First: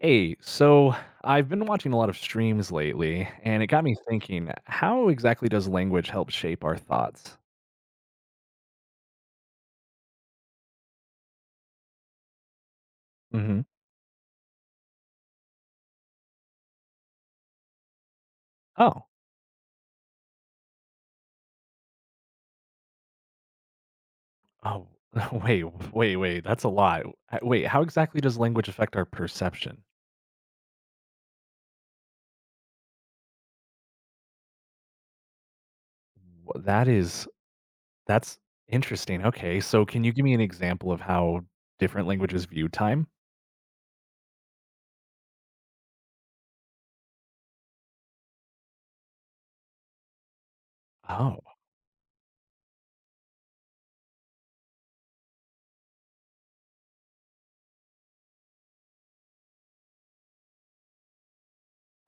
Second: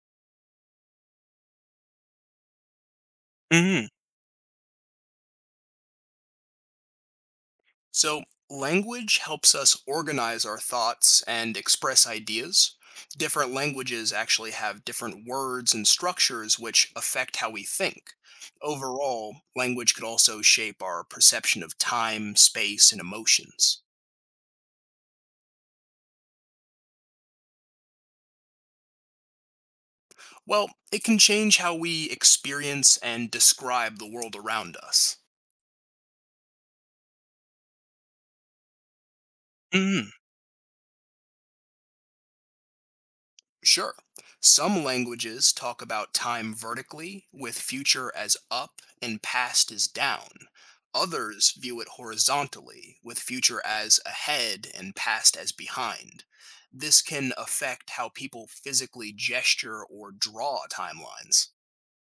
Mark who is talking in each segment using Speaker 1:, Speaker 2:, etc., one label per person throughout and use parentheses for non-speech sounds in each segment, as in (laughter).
Speaker 1: Hey, so I've been watching a lot of streams lately, and it got
Speaker 2: Hmm.
Speaker 1: me thinking, how exactly does language help shape our thoughts?
Speaker 2: So, language helps us organize our thoughts and express ideas. Different
Speaker 1: Hmm.
Speaker 2: languages actually have different words and structures which affect how we think.
Speaker 1: Oh,
Speaker 2: Overall, language could also shape our perception of time, space, and emotions.
Speaker 1: oh, (laughs) wait, wait, that's a lot. Wait, how exactly does language affect our perception?
Speaker 2: Well, it can change how we experience and describe the world around us.
Speaker 1: Wh- That is, that's interesting. Okay, so can you
Speaker 2: Mhm.
Speaker 1: give me an example of how different languages view time?
Speaker 2: Sure. Some languages talk about time vertically, with future as up and past as down.
Speaker 1: Oh,
Speaker 2: Others view it horizontally, with future as ahead and past as behind. This can affect how people physically gesture or draw timelines.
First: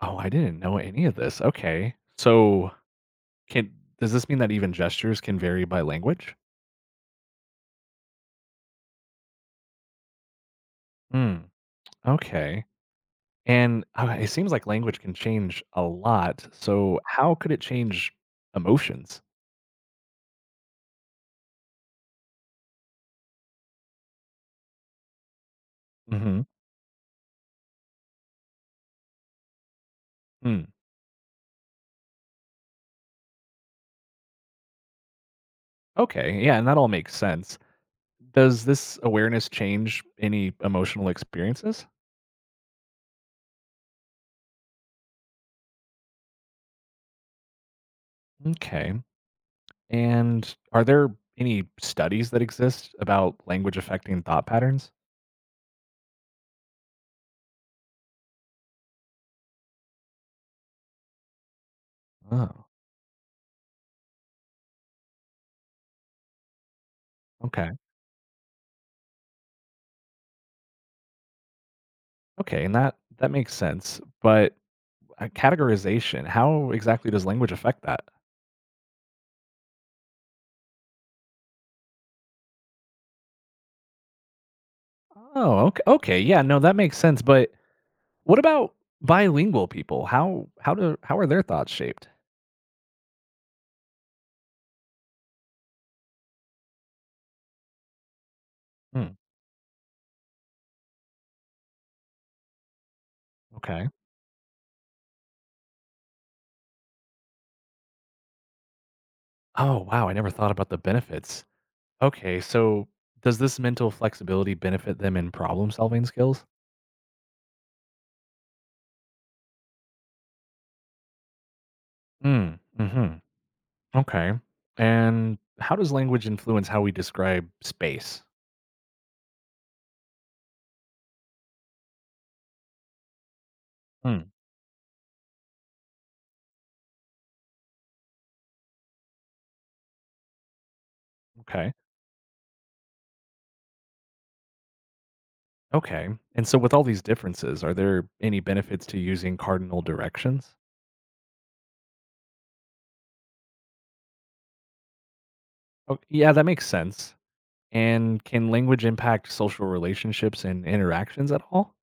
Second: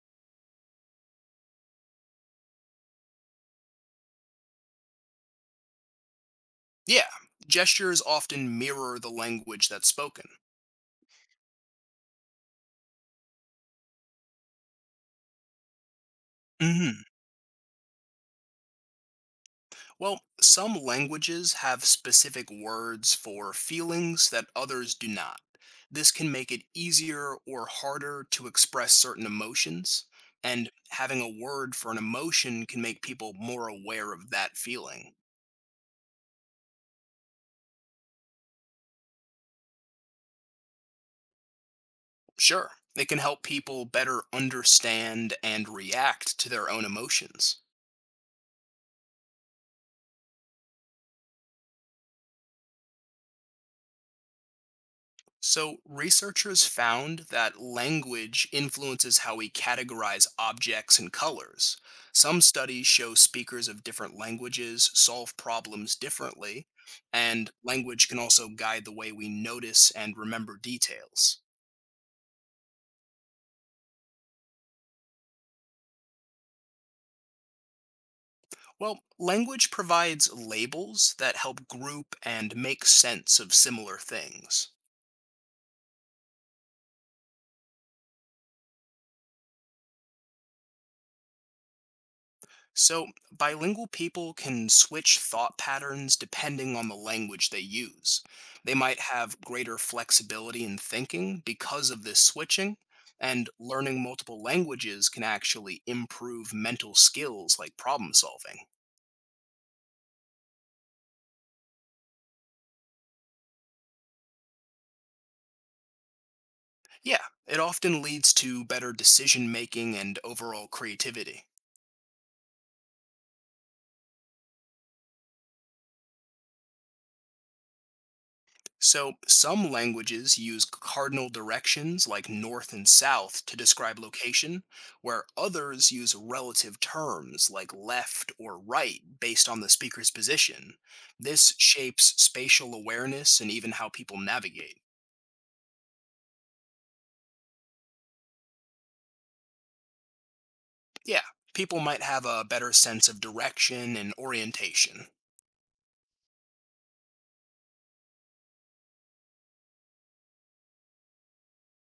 Speaker 1: oh, I didn't know any of this. Okay, so can does this mean that even gestures can vary by language?
Speaker 2: Yeah, gestures often mirror the language that's spoken.
Speaker 1: Hmm. Okay. And, it seems like language can change a lot, so
Speaker 2: Mhm.
Speaker 1: how could it change emotions?
Speaker 2: Well, some languages have specific words for feelings that others do not. This can
Speaker 1: Mhm.
Speaker 2: make it easier or harder to express certain emotions,
Speaker 1: Mm.
Speaker 2: and having a word for an emotion can make people more aware of that feeling.
Speaker 1: Okay, yeah, and that all makes sense. Does this awareness change any emotional experiences?
Speaker 2: Sure, it can help people better understand and react to their own emotions.
Speaker 1: Okay. And are there any studies that exist about language affecting thought patterns?
Speaker 2: So, researchers found that language influences how we categorize objects and colors. Some
Speaker 1: Oh,
Speaker 2: studies show speakers of different languages solve problems differently, and
Speaker 1: okay.
Speaker 2: language can also guide the way we notice and remember details.
Speaker 1: Okay, and that makes sense, but, categorization, how exactly does language affect that?
Speaker 2: Well, language provides labels that help group and make sense of similar things.
Speaker 1: Oh, okay, yeah, no, that makes sense, but what about bilingual people? How are their thoughts shaped?
Speaker 2: So, bilingual people can switch thought patterns depending on the language they use. They might
Speaker 1: Hmm.
Speaker 2: have greater flexibility in thinking because of this switching, and
Speaker 1: Okay.
Speaker 2: learning multiple languages can actually improve mental skills like problem solving.
Speaker 1: Oh, wow, I never thought about the benefits. Okay, so does this mental flexibility benefit them in problem-solving skills?
Speaker 2: Yeah, it often leads to better decision making and overall creativity.
Speaker 1: Mm, hmm. Okay. And how does language influence how we describe space?
Speaker 2: So, some languages use cardinal directions like north and south to describe
Speaker 1: Hmm.
Speaker 2: location, where others use relative terms like left or right based on the speaker's position. This
Speaker 1: Okay.
Speaker 2: shapes spatial awareness and even how people navigate.
Speaker 1: Okay. And so with all these differences, are there any benefits to using cardinal directions?
Speaker 2: Yeah, people might have a better sense of direction and orientation.
Speaker 1: Oh, yeah, that makes sense. And can language impact social relationships and interactions at all?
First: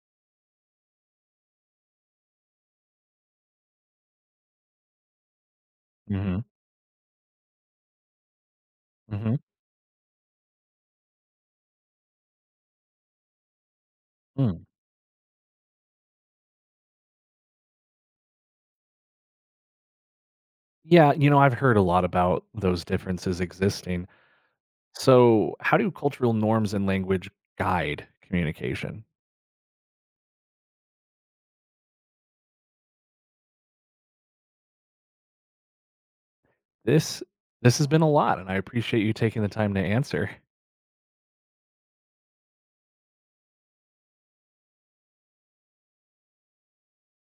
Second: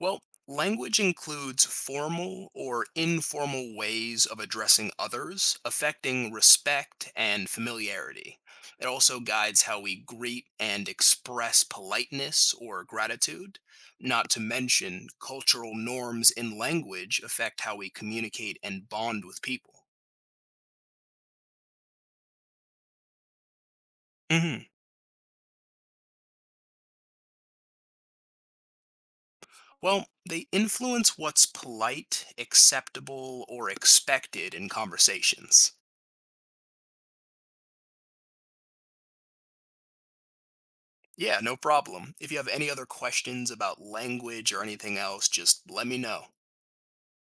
Speaker 2: Well, language includes formal or informal ways of addressing others, affecting
Speaker 1: Mhm,
Speaker 2: respect and familiarity. It also
Speaker 1: mhm,
Speaker 2: guides how we greet and express politeness or gratitude, not to
Speaker 1: mm.
Speaker 2: mention cultural norms in language affect how we communicate and bond with people.
Speaker 1: Yeah, you know, I've heard a lot about those differences existing.
Speaker 2: Mhm.
Speaker 1: So, how do cultural norms and language guide communication?
Speaker 2: Well, they influence what's polite, acceptable, or expected in conversations.
Speaker 1: This this has been a lot, and I appreciate you taking the time to answer.
Speaker 2: Yeah, no problem. If you have any other questions about language or anything else, just let me know.